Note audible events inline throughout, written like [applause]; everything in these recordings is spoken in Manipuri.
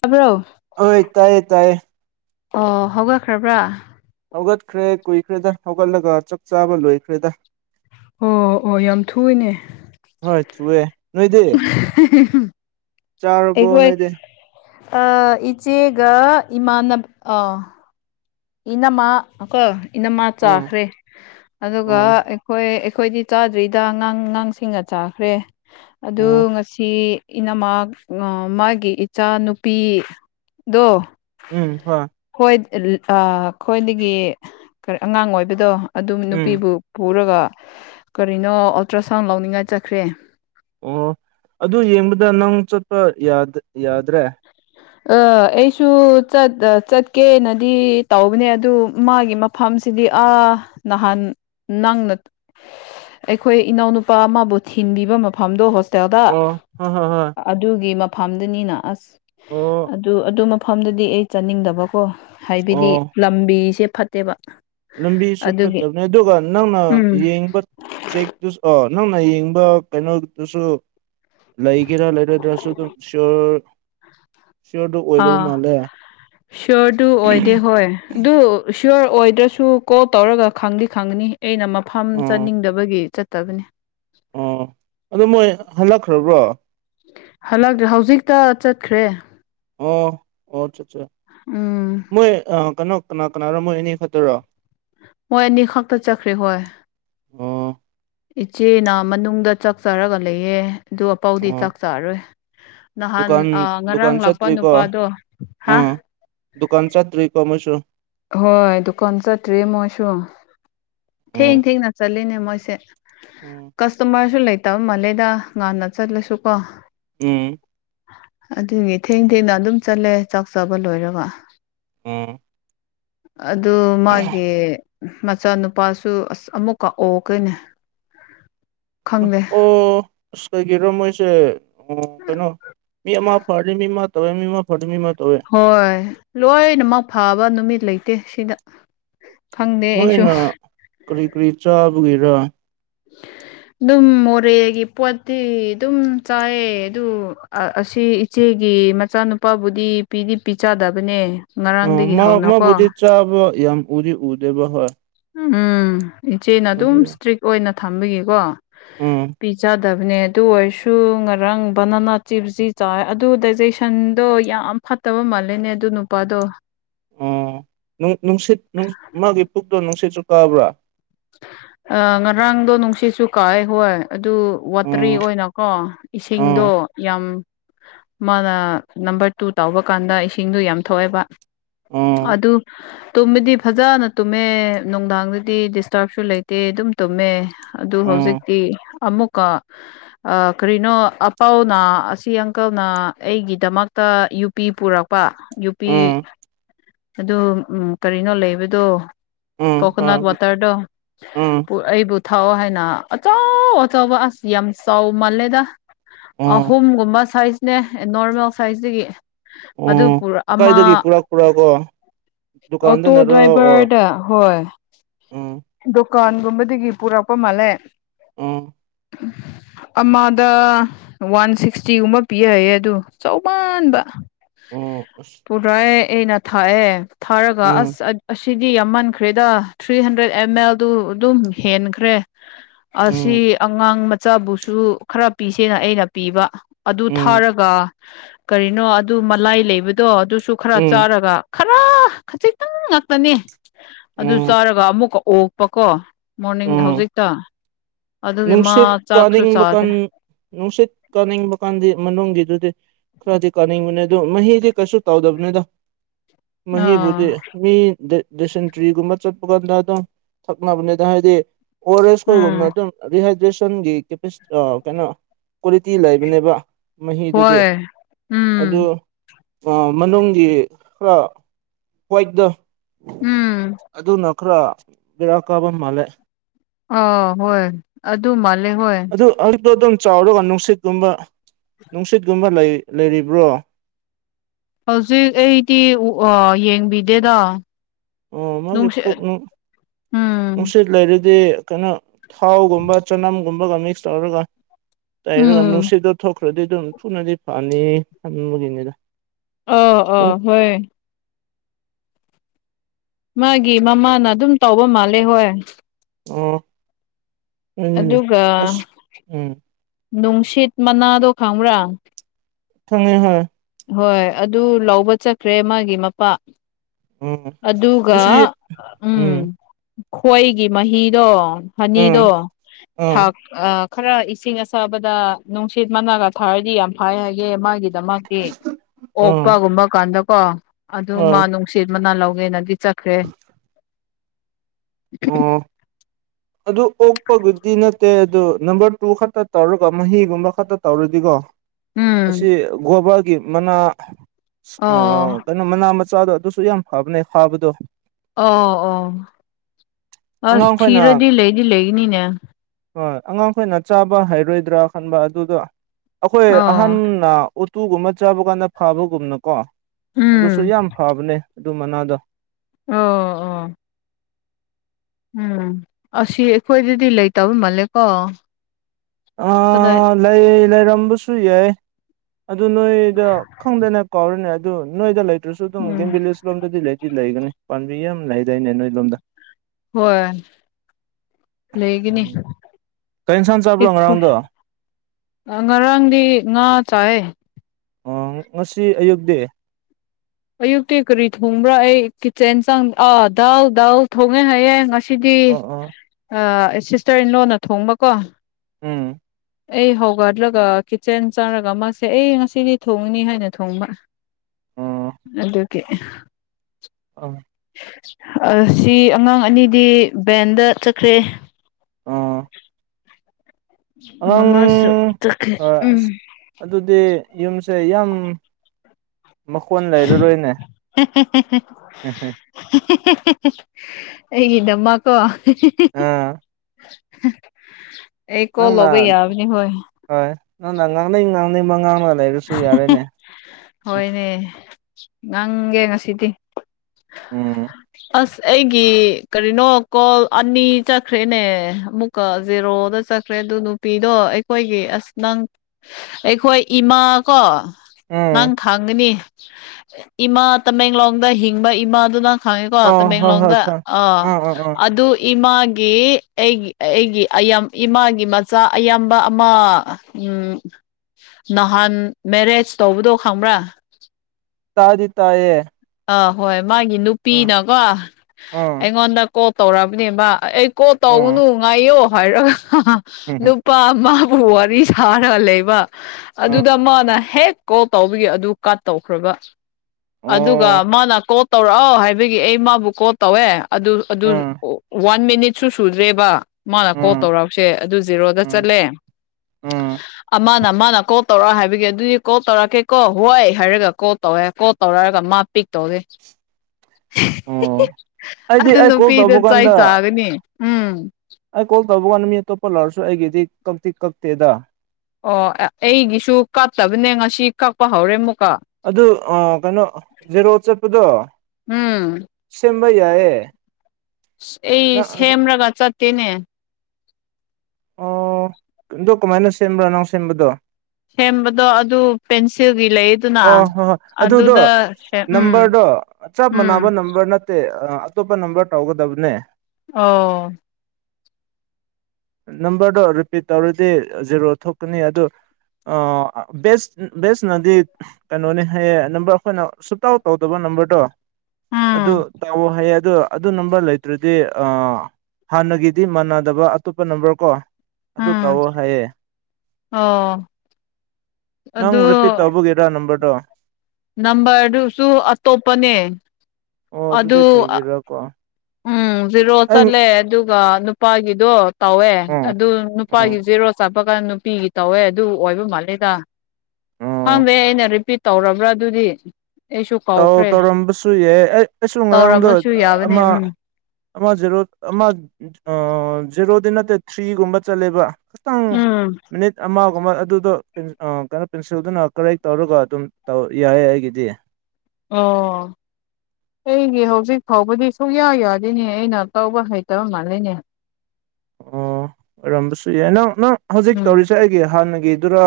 ꯇꯥꯕ꯭ꯔꯣ ꯍꯣꯏ ꯇꯥꯏ ꯇꯥꯏ ꯑꯣ ꯍꯧꯒꯠꯈ꯭ꯔꯕ꯭ꯔꯥ ꯍꯧꯒꯠꯈ꯭ꯔꯦ ꯀꯨꯏꯈ꯭ꯔꯦꯗ ꯍꯧꯒꯠꯂꯒ ꯆꯥꯛ ꯆꯥꯕ ꯂꯣꯏꯈ꯭ꯔꯦꯗ ꯑꯣ ꯑꯣ ꯌꯥꯝ ꯊꯨꯏꯅꯦ ꯍꯣꯏ ꯊꯨꯋꯦ ꯅꯣꯏꯗ [unintelligible] ꯆꯥꯔꯕꯣ ꯑꯩꯈꯣꯏ ꯅꯣꯏꯗꯤ ꯏꯆꯦꯒ ꯏꯃꯥꯟꯅꯕ ꯑꯥ ꯏꯅꯃꯥ ꯀꯣ ꯏꯅꯃꯥ ꯎꯝ ꯆꯥꯈ꯭ꯔꯦ ꯑꯗꯨꯒ ꯑꯣ ꯑꯩꯈꯣꯏ ꯑꯩꯈꯣꯏꯗꯤ ꯆꯥꯗ꯭ꯔꯤꯗ ꯑꯥꯡ ꯑꯥꯡꯁꯤꯡꯅ ꯆꯥꯈ꯭ꯔꯦ ꯑꯗꯨ ꯑꯣ ꯉꯁꯤ ꯏꯅꯃꯛ ꯃꯥꯒꯤ ꯏꯆꯥꯅꯨꯄꯤꯗꯣ ꯎꯝ ꯍ ꯍꯣꯏ ꯈꯈꯣꯏꯗꯒꯤ ꯀꯔꯤ ꯑꯉꯥꯡ ꯑꯣꯏꯕꯗꯣ ꯑꯗꯨꯝ ꯎꯝ ꯅꯨꯄꯤꯕꯨ ꯄꯨꯔꯒ ꯀꯔꯤꯅꯣ ꯑꯜꯇ꯭ꯔ ꯁꯥꯎꯟ ꯂꯧꯅꯤꯡꯉꯥꯏ ꯆꯠꯈ꯭ꯔꯦ ꯑꯣ ꯑꯗꯨ ꯌꯦꯡꯕꯗ ꯅꯪ ꯆꯠꯄ ꯌꯥꯗ꯭ꯔꯦ ꯎ ꯑ ꯑꯩꯁꯨ ꯆꯠꯀꯦꯅꯗꯤ ꯇꯧꯕꯅꯦ ꯑꯗꯨ ꯃꯥꯒꯤ ꯃꯐꯝꯐꯝꯁꯤꯗꯤ ꯑꯥ ꯅꯍꯥꯟ ꯅꯪꯅ ꯑꯩꯈꯣꯏ ꯏꯅꯥꯎꯅꯄꯥ ꯑꯃꯕꯨ ꯊꯤꯟꯕꯤꯕ ꯃꯐꯝꯗꯣ ꯍꯇꯗ ꯑꯣ ꯍꯣꯏ ꯍꯣꯏ ꯍꯣꯏ ꯑꯗꯨꯒꯤ ꯃꯐꯝꯗꯨꯅꯤꯅ ꯑꯁ ꯑꯣ ꯑꯗꯨ ꯑꯗꯨ ꯃꯐꯝꯗꯗꯤ ꯑꯩ ꯆꯠꯅꯤꯡꯗꯕꯀꯣ ꯍꯥꯏꯕꯗꯤ ꯑꯣ ꯂꯝꯕꯤꯁꯦ ꯐꯠꯇꯦꯕ ꯂꯝꯕꯤꯁꯨ ꯑꯗꯨꯒꯤ ꯐꯠꯇꯕꯅꯦ ꯑꯗꯨꯒ ꯅꯪꯅ ꯎꯝ ꯌꯦꯡꯕ ꯆꯦꯛꯇꯨ ꯑꯣ ꯅꯪꯅ ꯌꯦꯡꯕ ꯀꯩꯅꯣꯗꯨꯁꯨ ꯂꯩꯒꯦꯔꯥ ꯂꯩꯔꯣꯏꯗ꯭ꯔꯥꯁꯨ ꯑꯗꯨꯝ ꯁꯤꯌꯣꯔ ꯁꯤꯌꯣꯔꯗꯨ ꯑꯣꯏꯗꯕ ꯑꯥ ꯃꯥꯜꯂꯦ ꯁꯤꯌꯣꯔꯗꯨ ꯑꯣꯏꯗꯦ ꯍꯣꯏ ꯑꯗꯨ ꯁꯤꯌꯣꯔ ꯑꯣꯏꯗ꯭ꯔꯁꯨ ꯀꯣꯜ ꯇꯧꯔꯒ ꯈꯪꯗꯤ ꯈꯪꯅꯤ ꯑꯩꯅ ꯃꯐꯝ ꯑꯣ ꯆꯠꯅꯤꯡꯗꯕꯒꯤ ꯆꯠꯇꯕꯅꯦ ꯑꯣ ꯑꯗꯣ ꯃꯣꯏ ꯍꯜꯂꯛꯈ꯭ꯔꯕ꯭ꯔꯣ ꯍꯜꯂꯛꯇ꯭ꯔꯦ ꯍꯧꯖꯤꯛꯇ ꯆꯠꯈ꯭ꯔꯦ ꯑꯣ ꯑꯣ ꯑꯠꯆꯥ ꯑꯆꯥ ꯎꯝ ꯃꯣꯏ ꯑ ꯀꯩꯅꯣ ꯀꯅꯥ ꯀꯅꯥꯔꯣ ꯃꯣꯏ ꯑꯅꯤ ꯈꯛꯇꯔꯣ ꯃꯣꯏ ꯑꯅꯤ ꯈꯛꯇ ꯆꯠꯈ꯭ꯔꯦ ꯍꯣꯏ ꯑꯣ- ꯏꯆꯦꯅ ꯃꯅꯨꯡꯗ ꯆꯥꯛ ꯆꯥꯔꯒ ꯂꯩꯌꯦ ꯑꯗꯨ ꯑꯄꯥꯎꯗꯤ ꯑꯣ ꯆꯥꯛ ꯆꯥꯔꯔꯣꯏ ꯗꯨꯀꯥꯟ ꯗꯨꯀꯥꯟ ꯆꯠꯇ꯭ꯔꯤꯀꯣ ꯅꯨꯄꯥꯗꯣ ꯍꯥ ꯑꯥ ꯗꯨꯀꯥꯟ ꯆꯠꯇ꯭ꯔꯤꯀꯣ ꯃꯣꯏꯁꯨ ꯍꯣꯏ ꯗꯨꯀꯥꯟ ꯆꯠꯇ꯭ꯔꯤ ꯃꯣꯏꯁꯨ ꯊꯦꯡ ꯎꯝ ꯊꯦꯡꯅ ꯆꯠꯂꯤꯅꯦ ꯃꯣꯏꯁꯦ ꯎꯝ ꯀꯁꯇꯃꯔꯁꯨ ꯂꯩꯇꯕ ꯃꯥꯜꯂꯦꯗ ꯉꯥꯟꯅ ꯆꯠꯂꯁꯨ ꯀꯣ ꯎꯝ ꯑꯗꯨꯒꯤ ꯊꯦꯡ ꯊꯦꯡꯅ ꯑꯗꯨꯝ ꯆꯠꯂꯦ ꯆꯥꯛ ꯆꯥꯕ ꯂꯣꯏꯔꯒ ꯑꯝ ꯑꯗꯨ ꯃꯥꯒꯤ ꯃꯆꯥꯅꯨꯄꯥ ꯅꯨꯄꯥꯁꯨ ꯑꯁ ꯑꯃꯨꯛ ꯀ ꯑꯣ ꯀꯦꯅꯦ ꯈꯪꯗꯦ ꯑꯣ ꯑꯁ ꯀꯩꯒꯤꯔꯣ ꯃꯣꯏꯁꯦ ꯎ ꯀꯩꯅꯣ ꯃꯤ ꯑꯃ ꯐꯔꯦ ꯃꯤ ꯑꯃ ꯇꯧꯋꯦ ꯃꯤ ꯑꯃꯥ ꯐꯔꯗꯤ ꯃꯤ ꯑꯃꯥ ꯇꯧꯋꯦ ꯍꯣꯏ ꯂꯣꯏꯅꯃꯛ ꯐꯕ ꯅꯨꯃꯤꯠ ꯂꯩꯇꯦ ꯁꯤꯗ ꯈꯪꯗꯦ ꯑꯩꯁꯨ ꯃꯣꯏꯅ ꯀꯔꯤ ꯀꯔꯤ ꯆꯥꯕꯒꯤꯔ ꯑꯗꯨꯝ ꯃꯣꯔꯦꯒꯤ ꯄꯣꯠꯇꯤ ꯑꯗꯨꯝ ꯆꯥꯏꯑꯦ ꯑꯗꯨ ꯑꯁꯤ ꯏꯆꯦꯒꯤ ꯃꯆꯥꯅꯨꯄꯥꯕꯨꯗꯤ ꯄꯤꯗꯤ ꯄꯤꯖꯗꯕꯅꯦ ꯑꯣ ꯉꯔꯥꯡꯗꯒꯤ ꯃꯥ ꯍꯧꯅ ꯀꯣ ꯃꯥꯕꯨꯗꯤ ꯆꯥꯕ ꯌꯥꯝ ꯎꯗꯤ ꯎꯗꯦꯕ ꯍꯣꯏ ꯎꯝ ꯏꯆꯦꯅ ꯑꯗꯨꯝ ꯑꯗꯨ ꯏꯁꯇ꯭ꯔꯤꯛ ꯑꯣꯏꯅ ꯊꯝꯕꯤꯒꯤꯀꯣ ꯎꯝ ꯄꯤꯖ ꯐꯠꯇꯕꯅꯦ ꯑꯗꯨ ꯑꯣꯏꯔꯁꯨ ꯉꯔꯥꯡ ꯕꯅꯥꯅꯥ ꯆꯤꯞꯁꯤ ꯆꯥꯏ ꯑꯗꯨ ꯗꯥꯏꯖꯦꯁꯟꯗꯣ ꯌꯥꯝ ꯐꯠꯇ ꯇꯕ ꯃꯥꯟꯂꯦꯅꯦ ꯑꯗꯨ ꯅꯨꯄꯥꯗꯣ ꯑꯣ ꯅꯨꯡꯁꯤꯠ ꯅꯨꯡ ꯃꯥꯒꯤ ꯄꯨꯛꯇꯣ ꯅꯨꯡꯁꯤꯠꯁꯨ ꯀꯥꯕ꯭ꯔꯥ ꯑ ꯉꯔꯥꯡꯗꯣ ꯅꯨꯡꯁꯤꯁꯨꯨ ꯀꯥꯏ ꯍꯣꯏ ꯑꯗꯨ ꯋꯥꯇꯔꯤ ꯎꯝ ꯑꯣꯏꯅꯀꯣ ꯎꯝ ꯏꯁꯤꯡꯗꯣ ꯌꯥꯝ ꯃꯥꯅ ꯅꯝꯕꯔ ꯇꯨ ꯇꯧꯕ ꯀꯥꯟꯗ ꯏꯁꯤꯡꯗꯨ ꯌꯥꯝ ꯊꯣꯛꯑꯦꯕ ꯎꯝ ꯑꯗꯨ ꯇꯨꯝꯕꯗꯤ ꯐꯖꯅ ꯇꯨꯝꯃꯦ ꯅꯨꯡꯗꯥꯡꯗꯗꯤ ꯇꯥꯞꯁꯨ ꯂꯩꯇꯦ ꯑꯗꯨꯝ ꯇꯨꯝꯃꯦ ꯑꯗꯨ ꯎꯝ ꯍꯧꯖꯤꯛꯇꯤ ꯑꯃꯨꯛꯀ ꯑꯀꯔꯤꯅꯣ ꯑꯄꯥꯎꯅ ꯑꯁꯤ ꯑꯪꯀꯜꯅ ꯑꯩꯒꯤꯗꯃꯛꯇ ꯌꯨ ꯄꯤ ꯄꯨꯔꯛꯄ ꯌꯨꯄꯤ ꯎꯝ ꯑꯗꯨ ꯀꯔꯤꯅꯣ ꯂꯩꯕꯗꯣ ꯎꯝ ꯀꯣꯀꯣꯅꯠ ꯎꯝ ꯋꯥꯇꯔꯗꯣ ꯎꯝ ꯑꯩꯕꯨ ꯊꯛꯑꯣ ꯍꯥꯏꯅ ꯑꯆꯧ ꯑꯆꯧꯕ ꯑꯁ ꯌꯥꯝ ꯆꯥꯎ ꯃꯜꯂꯦꯗ ꯎꯝ ꯑꯍꯨꯝꯒꯨꯝꯕ ꯁꯥꯏꯖꯅꯦ ꯅꯣꯔꯃꯦꯜ ꯁꯥꯏꯖꯇꯒꯤ ꯑꯗꯨ ꯎꯝ ꯄꯨꯔꯛ ꯑꯃ ꯀꯥꯏꯗꯒꯤ ꯄꯨꯔꯛꯄ꯭ꯔꯥ ꯀꯣ ꯑꯣꯇꯣ ꯗꯨꯀꯥꯟꯗꯅꯔꯣ ꯗ꯭ꯔꯥꯏꯚꯔꯗ ꯍꯣꯏ ꯑꯝ ꯗꯨꯀꯥꯟꯒꯨꯝꯕꯗꯒꯤ ꯄꯨꯔꯛꯄ ꯃꯥꯜꯂꯦ ꯑꯝ ꯑꯃꯥꯗ ꯋꯥꯟ ꯁꯤꯛꯁꯇꯤꯒꯨꯝꯕ ꯄꯤꯌꯦ ꯍꯥꯏꯌꯦ ꯑꯗꯣ ꯆꯧꯃꯥꯟꯕ ꯎꯝ ꯑꯁ ꯄꯨꯔꯛꯑ ꯑꯩꯅ ꯊꯥꯛꯑꯦ ꯊꯥꯔꯒ ꯎꯝ ꯑꯁ ꯁꯤꯗꯤ ꯌꯥꯝꯃꯟꯈ꯭ꯔꯦꯗ ꯊ꯭ꯔꯤ ꯍꯟꯗ꯭ꯔꯦꯗ ꯑꯦꯝ ꯑꯦꯜꯗꯨ ꯑꯗꯨꯝ ꯍꯦꯟꯈ꯭ꯔꯦ ꯎꯝ ꯑꯁꯤ ꯑꯉꯥꯡ ꯃꯆꯥꯕꯨꯁꯨ ꯈꯔ ꯄꯤꯁꯦꯅ ꯑꯩꯅ ꯄꯤꯕ ꯑꯗꯨ ꯎꯝ ꯊꯥꯔꯒ ꯀꯔꯤꯅꯣ ꯑꯗꯨ ꯃꯂꯥꯏ ꯂꯩꯕꯗꯣ ꯑꯗꯨꯁꯨ ꯈꯔ ꯎꯝ ꯆꯥꯔꯒ ꯈꯔ ꯈꯖꯤꯛꯇꯪ ꯉꯥꯛꯇꯅꯦ ꯑꯗꯨ ꯎꯝ ꯆꯥꯎꯥꯔꯒ ꯑꯃꯨꯛꯀ ꯑꯣꯛꯄꯀꯣ ꯃꯣꯔꯅꯤꯡ ꯎꯝ ꯍꯧꯖꯤꯛꯇ ꯑꯗꯨꯒꯤ ꯃꯥ ꯅꯨꯡꯁꯤꯠ ꯆꯥꯛꯁꯨ ꯀꯥꯅꯤꯡꯕ ꯀꯥꯟ ꯆꯥꯗ꯭ꯔꯦ ꯅꯨꯡꯁꯤꯠ ꯀꯥꯅꯤꯡꯕ ꯀꯥꯟꯗꯤ ꯃꯅꯨꯡꯒꯤꯗꯨꯗꯤ ꯈꯔꯗꯤ ꯀꯥꯅꯤꯡꯕꯅꯦ ꯑꯗꯣ ꯃꯍꯤꯗꯤ ꯀꯩꯁꯨ ꯇꯧꯗꯕꯅꯤꯗ ꯑꯥ ꯃꯍꯤꯕꯨꯗꯤ ꯃꯤ ꯗꯥꯏꯁꯟꯇ꯭ꯔꯤꯒꯨꯝꯕ ꯆꯠꯄ ꯀꯥꯟꯗ ꯑꯗꯨꯝ ꯊꯛꯅꯕꯅꯦꯗ ꯍꯥꯏꯗꯤ ꯑꯣꯔꯦꯖ ꯎꯝ ꯀꯣꯏꯒꯨꯝꯕꯅ ꯑꯗꯨꯝ ꯔꯤꯍꯥꯏꯗ꯭ꯔꯦꯁꯟꯒꯤ ꯀꯦꯄꯤꯁ ꯑ ꯀꯩꯅꯣ ꯀ꯭ꯋꯥꯂꯤꯇꯤ ꯂꯩꯕꯅꯦꯕ ꯃꯍꯤꯗꯨꯗꯤ ꯍꯣꯏ ꯑꯗꯨ ꯎꯝ ꯑ ꯃꯅꯨꯡꯒꯤ ꯈꯔ ꯍ꯭ꯋꯥꯏꯠꯇꯣ ꯎꯝ ꯑꯗꯨꯅ ꯈꯔ ꯕꯦꯔꯥ ꯀꯥꯕ ꯃꯥꯟꯂꯦ ꯑ ꯍꯣꯏ ꯑꯗꯨ ꯃꯥꯟꯂꯦ ꯍꯣꯏ ꯑꯗꯨ ꯑꯌꯨꯛꯇꯣ ꯑꯗꯨꯝ ꯆꯥꯎꯔꯒ ꯅꯨꯡꯁꯤꯠꯀꯨꯝꯕ ꯅꯨꯡꯁꯤꯠꯀꯨꯝꯕ ꯂꯩꯔꯤ ꯂꯩꯔꯤꯕ꯭ꯔꯣ ꯍꯧꯖꯤꯛ ꯑꯩꯗꯤ ꯌꯦꯡꯕꯤꯗꯦꯗ ꯑꯣ ꯃꯥꯒꯤ ꯅꯨꯡꯁꯤ ꯄꯨꯛꯅꯨꯡ ꯎꯝ ꯅꯨꯡꯁꯤꯠ ꯂꯩꯔꯗꯤ ꯀꯩꯅꯣ ꯊꯥꯎꯒꯨꯝꯕ ꯆꯅꯝꯒꯨꯝꯕꯒ ꯃꯤꯛꯁ ꯇꯧꯔꯒ ꯇꯩꯔꯒ ꯎꯝ ꯅꯨꯡꯁꯤꯠꯇꯣ ꯊꯣꯛ ꯐ꯭ꯔꯗꯤ ꯑꯗꯨꯝ ꯊꯨꯅꯗꯤ ꯐꯅꯤ ꯈꯟꯕꯒꯤꯅꯤꯗ ꯑꯣ ꯎꯝ ꯑꯣ ꯍꯣꯏ ꯃꯥꯒꯤ ꯃꯃꯥꯅ ꯑꯗꯨꯝ ꯇꯧꯕ ꯃꯥꯜꯂꯦ ꯍꯣꯏ ꯑꯣ ꯍꯣꯏꯅꯤꯅꯦ ꯑꯗꯨꯒ ꯑꯁ ꯎꯝ ꯅꯨꯡꯁꯤꯠ ꯃꯅꯥꯗꯣ ꯈꯪꯕ꯭ꯔꯥ ꯈꯪꯉꯦ ꯍꯥꯏ ꯍꯣꯏ ꯑꯗꯨ ꯂꯧꯕ ꯆꯠꯈ꯭ꯔꯦ ꯃꯥꯒꯤ ꯃꯄꯥ ꯎꯝ ꯑꯗꯨꯒ ꯑꯁꯤ ꯎꯝ ꯈꯣꯏꯒꯤ ꯃꯍꯤꯗꯣ ꯍꯅꯤꯗꯣ ꯑꯥ ꯊꯥꯛ ꯑꯥ ꯑ ꯈꯔ ꯏꯁꯤꯡ ꯑꯁꯥꯕꯗ ꯅꯨꯡꯁꯤꯠ ꯃꯅꯥꯒ ꯊꯥꯔꯗꯤ ꯌꯥꯝ ꯐꯥꯏ ꯍꯥꯏꯌꯦ ꯃꯥꯒꯤꯗꯃꯛꯇꯤ ꯑꯥ ꯑꯣꯛꯄꯒꯨꯝꯕ ꯀꯥꯟꯗ ꯀꯣ ꯑꯗꯨ ꯃꯥ ꯑꯥ ꯅꯨꯡꯁꯤꯠ ꯃꯅꯥ ꯂꯧꯒꯦꯅꯗꯤ ꯆꯠꯈ꯭ꯔꯦ [inaudible] ꯑꯣ ꯑꯗꯨ ꯑꯣꯛꯄꯕꯨꯗꯤ ꯅꯠꯇꯦ ꯑꯗꯨ ꯅꯝꯕꯔ ꯇꯨ ꯈꯛꯇ ꯇꯧꯔꯒ ꯃꯍꯤꯒꯨꯝꯕ ꯈꯛꯇ ꯇꯧꯔꯗꯤꯀꯣ ꯎꯝ ꯑꯁꯤ ꯒꯋ꯭ꯥꯕꯒꯤ ꯃꯅꯥ ꯑꯣ ꯀꯩꯅꯣ ꯃꯅꯥ ꯃꯆꯥꯗꯣ ꯑꯗꯨꯁꯨ ꯌꯥꯝ ꯐꯕꯅꯦ ꯐꯥꯕꯗꯣ ꯑꯣ ꯑꯣ ꯑꯁ ꯑꯉꯥꯡꯈꯣꯏꯅ ꯊꯤꯔꯗꯤ ꯂꯩꯗꯤ ꯂꯩꯒꯅꯤꯅꯦ ꯍꯣꯏ ꯑꯉꯥꯡꯈꯣꯏꯅ ꯆꯥꯕ ꯍꯩꯔꯣꯏꯗ꯭ꯔꯥ ꯈꯟꯕ ꯑꯗꯨꯗꯣ ꯑꯩꯈꯣꯏ ꯑꯣ ꯑꯍꯟꯅ ꯑꯣꯇꯨꯒꯨꯝꯕ ꯆꯥꯕ ꯀꯥꯟꯗ ꯐꯕꯒꯨꯝꯅꯀꯣ ꯎꯝ ꯑꯗꯨꯁꯨ ꯌꯥꯝ ꯐꯕꯅꯦ ꯑꯗꯨ ꯃꯅꯥꯗꯣ ꯑꯣ ꯑꯣ ꯎꯝ ꯑꯁꯤ ꯑꯩꯈꯣꯏꯗꯗꯤ ꯂꯩꯇꯕ ꯃꯥꯜꯂꯦꯀꯣ ꯑ ꯀꯗꯥꯏ ꯂꯩ ꯂꯩꯔꯝꯕꯁꯨ ꯌꯥꯏ ꯑꯗꯨ ꯅꯣꯏꯗ ꯈꯪꯗꯦꯅꯦ ꯀꯥꯎꯔꯦꯅꯦ ꯑꯗꯨ ꯅꯣꯏꯗ ꯂꯩ ꯁꯨ ꯑꯗꯨꯝ ꯎꯝ [unintelligible] ꯚꯂꯦꯖ ꯂꯣꯝꯗꯗꯤ ꯂꯩꯗꯤ ꯂꯩꯒꯅꯤ ꯄꯥꯝꯕꯤ ꯌꯥꯝ ꯂꯩꯗꯥꯏꯅꯦ ꯅꯣꯏ ꯗꯣꯝꯗ ꯍꯣꯏ ꯂꯩꯒꯅꯤ ꯎꯝ ꯀꯩ ꯏꯟꯁꯥꯡ ꯆꯥꯕ꯭ꯔꯣ ꯑꯩꯈꯣꯏ ꯉꯔꯥꯡꯗꯣ ꯉꯔꯥꯡꯗꯤ ꯉꯥ ꯆꯥꯌꯦ ꯑꯣꯡ ꯉꯁꯤ ꯑꯌꯨꯛꯇꯤ ꯑꯌꯨꯛꯇꯤ ꯀꯔꯤ ꯊꯣꯡꯕ꯭ꯔꯥ ꯑꯩ ꯀꯤꯠꯆꯦꯟ ꯆꯥꯡ ꯑꯥ ꯗꯥꯜ ꯗꯥꯜ ꯊꯣꯡꯉꯦ ꯍꯌꯦ ꯁꯤꯗꯤ ꯑꯣ ꯑꯣ ꯑꯥ ꯁꯤꯁꯇꯔ ꯏꯟ ꯂꯣꯅ ꯊꯣꯡꯕꯀꯣ ꯎꯝ ꯑꯩ ꯍꯧꯒꯠꯂꯒ ꯀꯤꯠꯆꯦꯟ ꯆꯪꯔꯒ ꯃꯁꯦ ꯑꯩ ꯉꯁꯤꯗꯤ ꯊꯣꯡꯉꯅꯤ ꯍꯥꯏꯅ ꯊꯣꯡꯕ꯭ꯔꯥ ꯑꯣ ꯑꯗꯨꯒꯤ [unintelligible] ꯑꯁꯤ ꯑꯉꯥꯡ ꯑꯅꯤꯗꯤ ꯕꯦꯟꯗ ꯆꯠꯈ꯭ꯔꯦ ꯑꯣ ꯑꯉꯥꯡ ꯃꯃꯁꯨ ꯆꯈ ꯍꯣꯏ ꯎꯝ ꯑꯁ ꯑꯗꯨꯗꯤ ꯌꯨꯝꯁꯦ ꯌꯥꯝ ꯃꯈꯣꯟ ꯂꯩꯔꯔꯣꯏꯅꯦ ꯎꯝ ꯑꯩꯒꯤꯗꯃꯛ ꯀ ꯑꯥ ꯅꯪꯅ ꯍꯣꯏ ꯅꯪꯅ ꯉꯥꯡꯅ ꯉꯥꯡꯅꯤꯡꯕ ꯉꯥꯡꯕ ꯂꯩꯔꯁꯨ ꯌꯥꯔꯦꯅꯦ ꯎꯝ ꯍꯣꯏꯅꯦ ꯉꯪꯒꯦ ꯉꯁꯤꯗꯤ ꯎꯝ ꯑ ꯑꯩꯒꯤ ꯀꯔꯤꯅꯣ ꯀꯣꯜ ꯑꯅꯤ ꯆꯠꯈ꯭ꯔꯦꯅꯦ ꯑꯃꯨꯛꯀ ꯖꯦꯔꯣꯗ ꯆꯠꯈ꯭ꯔꯦ ꯑꯗꯨ ꯅꯨꯄꯤꯗꯣ ꯑꯩꯈꯣꯏꯒꯤ ꯑꯁ ꯅꯪ ꯑꯩꯈꯣꯏ ꯏꯃꯥ ꯀꯣ ꯅꯪ ꯎꯝ ꯍꯪꯉꯅꯤ ꯏꯃꯥ ꯇꯃꯦꯡꯂꯣꯡꯗ ꯍꯤꯡꯕ ꯏꯃꯥꯗꯨꯅ ꯈꯪꯉꯤꯀꯣ ꯑꯣ ꯍꯣꯏ ꯍꯣꯏ ꯇꯃꯦꯡꯂꯣꯡꯗ ꯈꯪ ꯑꯥ ꯑꯥ ꯑꯗꯨ ꯏꯃꯥꯒꯤ ꯑꯩꯒꯤ ꯑꯩꯒꯤ ꯑꯌꯥꯝ ꯏꯃꯥꯒꯤ ꯃꯆꯥ ꯑꯌꯥꯝꯕ ꯑꯃ ꯎꯝ ꯅꯍꯥꯟ ꯃꯦꯔꯦꯖ ꯇꯧꯕꯗꯣ ꯈꯪꯕ꯭ꯔꯥ ꯇꯥꯗꯤ ꯇꯌꯦ ꯑꯥ ꯍꯣꯏ ꯃꯥꯒꯤ ꯅꯨꯄꯤꯅꯀꯣ ꯑꯥ ꯑꯩꯉꯣꯟꯗ ꯀꯣꯜ ꯇꯧꯔꯛꯑꯕꯅꯦꯕ ꯑꯩ ꯀꯣ ꯇꯧꯅꯨ ꯑꯥ ꯉꯥꯏꯌꯣ ꯍꯥꯏꯔꯒ ꯎꯝ ꯅꯨꯄꯥ ꯃꯥꯕꯨ ꯋꯥꯔꯤ ꯁꯥꯔ ꯂꯩꯕ ꯑꯗꯨꯗ ꯎꯝ ꯃꯥꯅ ꯍꯦꯛ ꯀꯣꯜ ꯇꯧꯕꯤꯒꯦ ꯑꯗꯨ ꯀꯥꯠ ꯇꯧꯈ꯭ꯔꯕ ꯑꯗꯨꯒ ꯑꯣ ꯃꯥꯅ ꯀꯣꯜ ꯇꯧꯔꯛꯑꯣ ꯍꯥꯏꯕꯒꯤ ꯑꯩ ꯃꯥꯕꯨ ꯀꯣꯜ ꯇꯧꯋꯦ ꯑꯗꯨ ꯑꯗꯨ ꯎꯝ ꯋꯥ ꯃꯤꯅꯤꯠꯁꯨꯨ ꯁꯨꯗ꯭ꯔꯦꯕ ꯃꯥꯅ ꯀꯣꯜ ꯎꯝ ꯇꯧꯔꯥꯎꯁꯦ ꯑꯗꯨ ꯖꯦꯔꯣꯗ ꯎꯝ ꯆꯠꯂꯦ ꯎꯝ ꯑꯃꯅ ꯃꯥꯅ ꯀꯣꯜ ꯇꯧꯔꯛ ꯍꯥꯏꯕꯤꯒꯦ ꯑꯗꯨꯗꯤ ꯀꯣꯜ ꯇꯧꯔꯛꯀꯦꯀꯣ ꯍꯏ ꯍꯥꯏꯔꯒ ꯀꯣꯜ ꯇꯧꯋꯦ ꯀꯣꯜ ꯇꯧꯔꯛꯑꯒ ꯃꯥ ꯄꯤ ꯇꯗ ꯑꯣ ꯑꯩꯗꯤ ꯑꯗꯨ ꯑꯩ ꯀꯣꯜ ꯅꯨꯄꯤꯗ ꯇꯧꯕ ꯆꯥꯏ ꯀꯥꯟꯗ ꯆꯥꯒꯅꯤ ꯎꯝ ꯑꯩ ꯀꯣꯜ ꯇꯧꯕ ꯀꯥꯟꯗ ꯃꯤ ꯑꯇꯣꯞꯄ ꯂꯥꯛꯔꯁꯨ ꯑꯩꯒꯤꯗꯤ ꯀꯛꯇꯤ ꯀꯛꯇꯦꯗ ꯑꯣ ꯑꯩꯒꯤꯁꯨ ꯀꯇꯕꯅꯦ ꯉꯁꯤ ꯀꯛꯄ ꯍꯧꯔꯦ ꯑꯃꯨꯛꯀ ꯑꯗꯨ ꯀꯩꯅꯣ ꯖꯦꯔꯣ ꯆꯠꯄꯗꯣ ꯎꯝ ꯁꯦꯝꯕ ꯌꯥꯏꯌꯦꯦ ꯑꯩ ꯁꯦꯝꯦꯔꯒ ꯆꯠꯠꯇꯦꯅꯦ ꯑꯣꯗꯣ ꯀꯃꯥꯏꯅ ꯁꯦꯝꯕ꯭ꯔꯥ ꯅꯪ ꯁꯦꯝꯕꯗꯣ ꯁꯦꯝꯗꯣ ꯑꯗꯨ ꯄꯦꯦꯟꯁꯤꯜ ꯏꯂ ꯏ ꯑꯣ ꯍꯣꯏ ꯍꯣꯏ ꯑꯗꯨꯗꯣ ꯎꯝ ꯅꯝꯕꯔꯗꯣ ꯆꯞ ꯃꯥꯟꯅꯕ ꯎꯝ ꯅꯝꯕꯔ ꯅ ꯑꯇꯣꯞꯄ ꯅꯝꯕꯔ ꯇꯧꯒꯗꯕꯅꯦ ꯑꯣ ꯅꯝꯕꯔꯗꯣ ꯔꯤꯄꯤꯠ ꯇꯧꯔꯗꯤ ꯖꯦꯔꯣ ꯊꯣꯛꯀꯅꯤ ꯑꯗꯨ ꯑ ꯦꯁ ꯦꯁ ꯅꯗꯤ ꯀꯩꯅꯣꯅꯦ ꯍꯌꯦ ꯅꯝꯕꯔ ꯑꯩꯈꯣꯏꯅ ꯁꯨꯇꯥꯎ ꯇꯧꯗꯕ ꯅꯝꯕꯔꯗꯣ ꯑꯗꯨꯗ ꯎꯝ ꯇꯥꯎ ꯍꯌꯦ ꯑꯗꯨ ꯑꯗꯨ ꯅꯝꯕꯔ ꯂꯩꯇ꯭ꯔꯗꯤ ꯍꯥꯟꯅꯒꯤꯗꯤ ꯃꯥꯟꯅꯗꯕ ꯑꯇꯣꯞꯄ ꯅꯝꯕꯔ ꯀꯣ ꯑꯗꯨ ꯎꯝ ꯇꯧꯑꯣ ꯍꯥꯏꯌꯦꯦ ꯑꯣ ꯅꯪ ꯑꯗꯨ ꯔꯤꯄꯤꯠ ꯇꯧꯕꯒꯤ ꯅꯝꯕꯔꯗꯣ ꯅꯝꯕꯔꯗꯨꯁꯨ ꯑꯇꯣꯞꯄꯅꯦ ꯑꯣ ꯑꯗꯨ ꯑꯗꯨꯗꯤ ꯀꯩꯒꯤꯔꯥꯀꯣ ꯎꯝ ꯖꯤꯦꯔꯣ ꯆꯠꯂꯦ ꯑꯗꯨꯒ ꯅꯨꯄꯥꯒꯤꯗꯣ ꯇꯧꯋꯦ ꯑꯣ ꯑꯗꯨ ꯑꯣ ꯅꯨꯄꯥꯒꯤ ꯖꯦꯔꯣ ꯆꯠꯄ ꯀꯥꯟꯗ ꯅꯨꯄꯤꯒꯤ ꯇꯧꯋꯦ ꯑꯗꯨ ꯑꯣꯏꯕ ꯃꯥꯜꯂꯦꯗ ꯑꯣ ꯈꯪꯃꯦꯦ ꯑꯩꯅ ꯔꯤꯄꯤꯠ ꯇꯧꯔꯕ꯭ꯔꯥ ꯑꯗꯨꯗꯤ ꯑꯩꯁꯨ ꯇꯧ ꯀꯥꯎꯈ꯭ꯔꯦ ꯇꯧꯔꯝꯕꯁꯨ ꯌꯥꯏ ꯑꯩ ꯑꯩꯁꯨ ꯉꯔꯥꯡꯗꯣ ꯇꯧꯔꯕꯁꯨ ꯌꯥꯕꯅꯦ ꯑꯃ ꯎꯝ ꯑꯃ ꯖꯦꯔꯣ ꯑꯃ ꯖꯦꯔꯣꯗꯤ ꯅꯠꯇꯦ ꯊ꯭ꯔꯤꯒꯨꯝꯕ ꯆꯠꯂꯦꯕ ꯇ ꯎꯝ ꯃ ꯑꯃꯒꯨꯝ ꯑꯃ ꯑꯗꯨꯗꯣ ꯀꯩꯅꯣ ꯄꯤꯟꯁꯤꯜꯗꯨꯅ ꯀꯔꯦꯛ ꯇꯧꯔꯒ ꯑꯗꯨꯝ ꯇꯧ ꯌꯥꯏ ꯑꯩꯒꯤꯗꯤ ꯑꯣ ꯑꯩꯒꯤ ꯍꯧꯖꯤꯛ ꯐꯥꯎꯕꯗꯤ ꯁꯨꯡꯌꯥ ꯌꯥꯗꯦꯅꯦ ꯑꯩꯅ ꯇꯧꯕ ꯍꯩꯇꯕ ꯃꯥꯜꯂꯤꯅꯦ ꯑꯣ ꯑꯣꯏꯔꯝꯕꯁꯨ ꯌꯥꯏ ꯅꯪ ꯅꯪ ꯍꯧꯖꯤꯛ ꯎꯝ ꯇꯧꯔꯤꯁꯦ ꯑꯩ ꯒꯤ ꯍꯥꯟꯅꯒꯤꯗꯨꯔ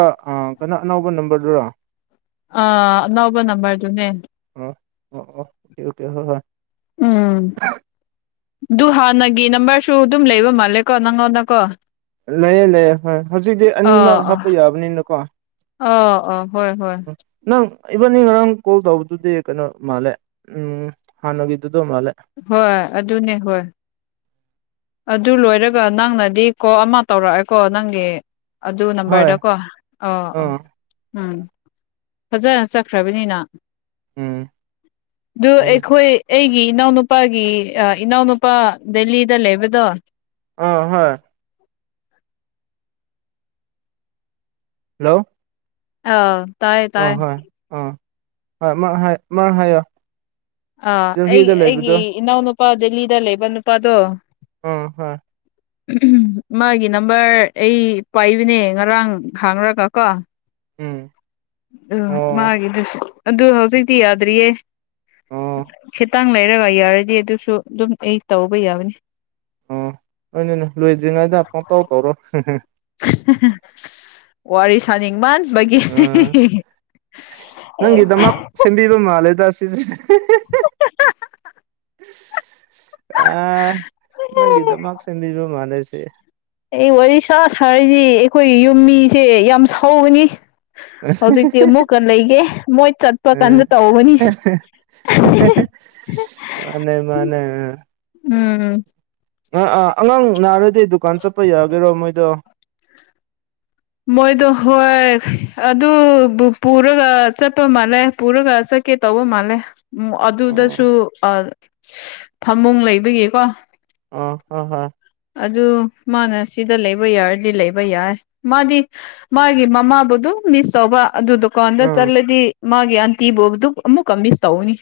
ꯍꯟꯗꯛ ꯑꯅꯧꯕ ꯅꯝꯕꯔꯗꯨꯔ ꯑ ꯑꯅꯧꯕ ꯅꯝꯕꯔꯗꯨꯅꯦ ꯑꯣ ꯑꯣ ꯑꯣ ꯑꯣꯀꯦ ꯑꯣꯀꯦ ꯍꯣꯏ ꯍꯣꯏ ꯎꯝ ꯑꯗꯨ ꯍꯥꯟꯅꯒꯤ ꯅꯝꯕꯔꯁꯨ ꯑꯗꯨꯝ ꯂꯩꯕ ꯃꯥꯜꯂꯦꯀꯣ ꯅꯪꯉꯣꯟꯗꯀꯣ ꯂꯩꯑꯦ ꯂꯩꯑꯦ ꯍꯣꯏ ꯍꯧꯖꯤꯛꯇꯤ ꯑꯅꯤꯃꯛ ꯍꯥꯞꯄ ꯌꯥꯕꯅꯤꯅꯀꯣ ꯑꯣ ꯑꯣ ꯍꯣꯏ ꯍꯣꯏ ꯅꯪ ꯏꯚꯟꯅꯤꯡ ꯉꯔꯥꯡ ꯀꯣꯜ ꯇꯧꯕꯗꯨꯗꯤ ꯀꯩꯅꯣ ꯃꯥꯜꯂꯦ ꯎꯝ ꯍꯥꯟꯅꯒꯤꯗꯨꯗ ꯃꯥꯜꯂꯦ ꯍꯣꯏ ꯑꯗꯨꯅꯦ ꯍꯣꯏ ꯑꯗꯨ ꯂꯣꯏꯔꯒ ꯅꯪꯅꯗꯤ ꯀꯣ ꯑꯃ ꯇꯧꯔꯛꯑꯦꯀꯣ ꯅꯪꯒꯤ ꯑꯗꯨ ꯍꯣꯏ ꯅꯝꯕꯔꯗ ꯀꯣ ꯑ ꯑ ꯑꯥ ꯎꯝ ꯐꯖꯅ ꯆꯠꯈ꯭ꯔꯕꯅꯤꯅ ꯎꯝ ꯑꯗꯨ ꯃꯥꯅꯦ ꯑꯩꯈꯣꯏ ꯑꯩꯒꯤ ꯏꯅꯥꯎꯅꯨꯄꯥꯒꯤ ꯏꯅꯥꯎꯅꯨꯄꯥ ꯗꯦꯜꯂꯤꯗ ꯂꯩꯕꯗꯣ ꯑ ꯍꯣꯏ ꯍꯜꯂꯣ ꯑꯥꯎ ꯑ ꯍꯣꯏ ꯑꯥ ꯍꯣꯏ ꯍꯥꯏ ꯃꯥ ꯍꯥꯏꯌꯣ ꯑꯥ ꯑꯩ ꯗꯦꯜꯍꯤꯗ ꯑꯩꯒꯤ ꯂꯩꯕꯗꯣ ꯏꯅꯥꯎꯅꯨꯄꯥ ꯗꯦꯜꯂꯤꯗ ꯂꯩꯕ ꯅꯨꯄꯥꯗꯣ ꯎꯝ ꯍꯣꯏ [unintelligible] ꯃꯥꯒꯤ ꯅꯝꯕꯔ ꯑꯩ ꯄꯥꯏꯕꯅꯦ ꯉꯔꯥꯡ ꯍꯥꯡꯔꯒ ꯀꯣ ꯎꯝ ꯎꯝ ꯑꯣ ꯃꯥꯒꯤꯗꯨꯁꯨ ꯑꯗꯨ ꯍꯧꯖꯤꯛꯇꯤ ꯌꯥꯗ꯭ꯔꯤꯌꯦ ꯑꯣ ꯈꯤꯇꯪ ꯂꯩꯔꯒ ꯌꯥꯔꯗꯤ ꯑꯗꯨꯁꯨ ꯑꯗꯨꯝ ꯑꯩ ꯇꯧꯕ ꯌꯥꯕꯅꯤ ꯑꯣ ꯑꯗꯨꯅꯤ ꯂꯣꯏꯗ꯭ꯔꯤꯉꯩꯗ ꯄꯡꯇꯧ ꯇꯧꯔꯣ [unintelligible] ꯋꯥꯔꯤ ꯁꯥꯅꯤꯡ ꯃꯥꯟꯕꯒꯤ ꯑꯥ ꯑꯦ [unintelligible] ꯃꯥꯂꯦꯗ ꯁꯤꯁꯦ [unintelligible] ꯑ ꯅꯪꯒꯤꯗꯃꯛ ꯁꯦꯝꯕꯤꯕ ꯃꯥꯜꯂꯦꯁꯦ ꯑꯩ ꯋꯥꯔꯤ ꯁꯥ ꯁꯥꯔꯗꯤ ꯑꯩꯈꯣꯏꯒꯤ ꯌꯨꯝ ꯃꯤꯁꯦ ꯌꯥꯝ ꯁꯧꯕꯅꯤ ꯍꯧꯖꯤꯛꯇꯤ ꯑꯃꯨꯛꯀ ꯂꯩꯒꯦ ꯃꯣꯏ ꯆꯠꯄ ꯀꯥꯟꯗ ꯑ ꯇꯧꯒꯅꯤ [unintelligible] ꯃꯥꯅꯦ ꯃꯥꯅꯦ ꯎꯝ ꯑꯥ ꯑꯥ ꯑꯉꯥꯡ ꯅꯥꯔꯗꯤ ꯗꯨꯀꯥꯟ ꯆꯠꯄ ꯌꯥꯒꯦꯔꯣ ꯃꯣꯏꯗꯣ ꯃꯣꯏꯗꯣ ꯍꯣꯏ ꯑꯗꯨꯕꯨ ꯄꯨꯔꯒ ꯆꯠꯄ ꯃꯥꯜꯂꯦ ꯄꯨꯔꯒ ꯆꯠ ꯀꯦ ꯇꯧꯕꯣ ꯃꯥꯂꯦ ꯑꯣ ꯑꯗꯨꯗꯁꯨ ꯐꯃꯨꯡ ꯂꯩꯕꯒꯤꯀꯣ ꯑꯣ ꯍꯣ ꯍꯣꯏ ꯑꯗꯨ ꯃꯥꯅ ꯁꯤꯗ ꯂꯩꯕ ꯌꯥꯔꯗꯤ ꯂꯩꯕ ꯌꯥꯏ ꯃꯥꯗꯤ ꯃꯥꯒꯤ ꯃꯃꯥꯕꯨ ꯗꯨꯝ ꯃꯤꯁ ꯇꯧꯕ ꯑꯗꯨ ꯗꯨꯀꯥꯟꯗ ꯎꯝ ꯆꯠꯂꯗꯤ ꯃꯥꯒꯤ ꯑꯟꯇꯤꯕꯨ ꯑꯃꯨꯛ ꯃꯤꯁ ꯇꯧꯅꯤ